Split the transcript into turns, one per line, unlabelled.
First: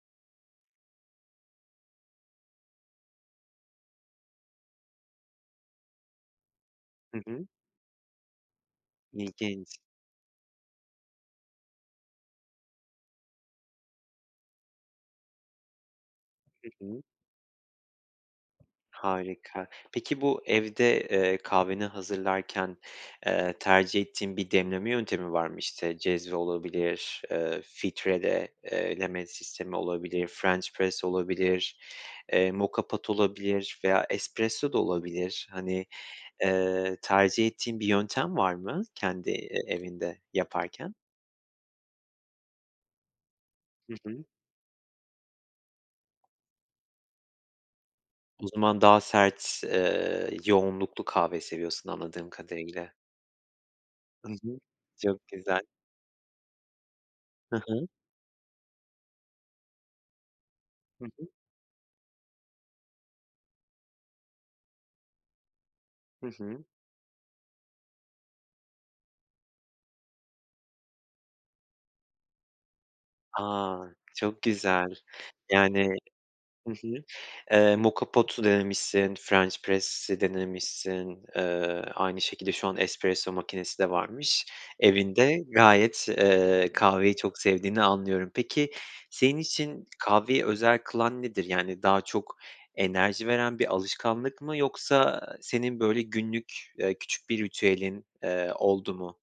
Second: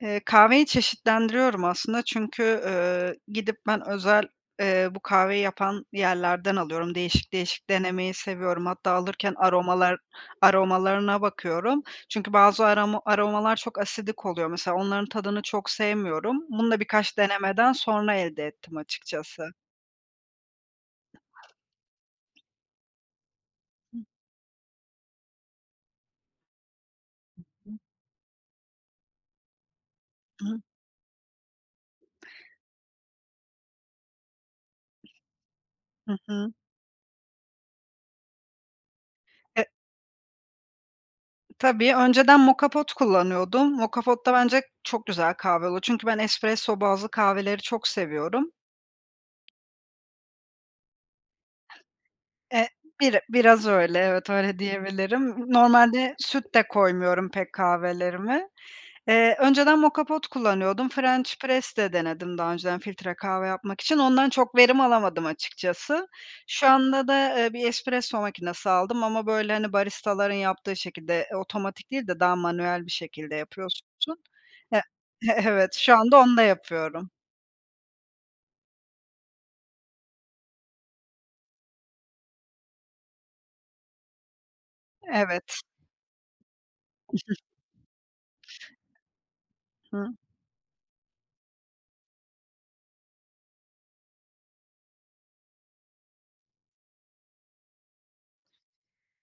Eee, kahveyi çeşitlendiriyorum aslında çünkü, ııı, gidip ben özel, eee, bu kahveyi yapan yerlerden alıyorum.
Hı
Değişik
hı.
değişik denemeyi seviyorum. Hatta alırken
İlginç.
aromalar aromalarına bakıyorum. Çünkü bazı aroma aromalar çok asidik oluyor. Mesela, onların tadını çok sevmiyorum.
Hı
Bunu da
hı.
birkaç denemeden sonra elde ettim açıkçası.
Harika. Peki, bu evde, eee, kahveni hazırlarken, eee, tercih ettiğin bir demleme yöntemi var mı? İşte, cezve olabilir, eee, filtreleme olabilir,
I hı.
french press olabilir, eee, moka pot olabilir veya espresso da olabilir. Hani,
Hı hı.
eee, tercih ettiğin bir yöntem var mı, kendi, eee,
E
evinde yaparken?
Tabii, önceden moka pot kullanıyordum.
Hı
Moka
hı.
pot'ta bence çok güzel kahve oluyor. Çünkü ben espresso bazlı kahveleri çok
O
seviyorum.
zaman daha sert, eee, yoğunluklu kahve seviyorsun, anladığım
Eee,
kadarıyla.
bir biraz öyle, evet,
Hı hı.
öyle
Çok
diyebilirim.
güzel.
Normalde süt de koymuyorum pek
Hı hı.
kahvelerime. Eee, önceden moka pot kullanıyordum.
Hı hı.
French press de denedim daha önceden filtre kahve yapmak için. Ondan çok verim alamadım açıkçası.
Hı hı.
Şu anda da, eee, bir espresso makinesi aldım ama, böyle, hani, baristaların yaptığı şekilde otomatik değil de daha manuel bir şekilde
A,
yapıyorsun.
çok
E
güzel!
evet,
Yani,
şu anda onda
hı hı.
yapıyorum.
Eee, moka pot'u denemişsin, french press'i denemişsin, Eee aynı şekilde şu an espresso makinesi de varmış evinde.
Evet.
Gayet, eee, kahveyi çok sevdiğini anlıyorum. Peki, senin için
Hıı.
kahveyi özel kılan nedir? Yani, daha çok enerji veren bir alışkanlık mı yoksa senin böyle günlük, eee, küçük bir ritüelin, eee, oldu mu?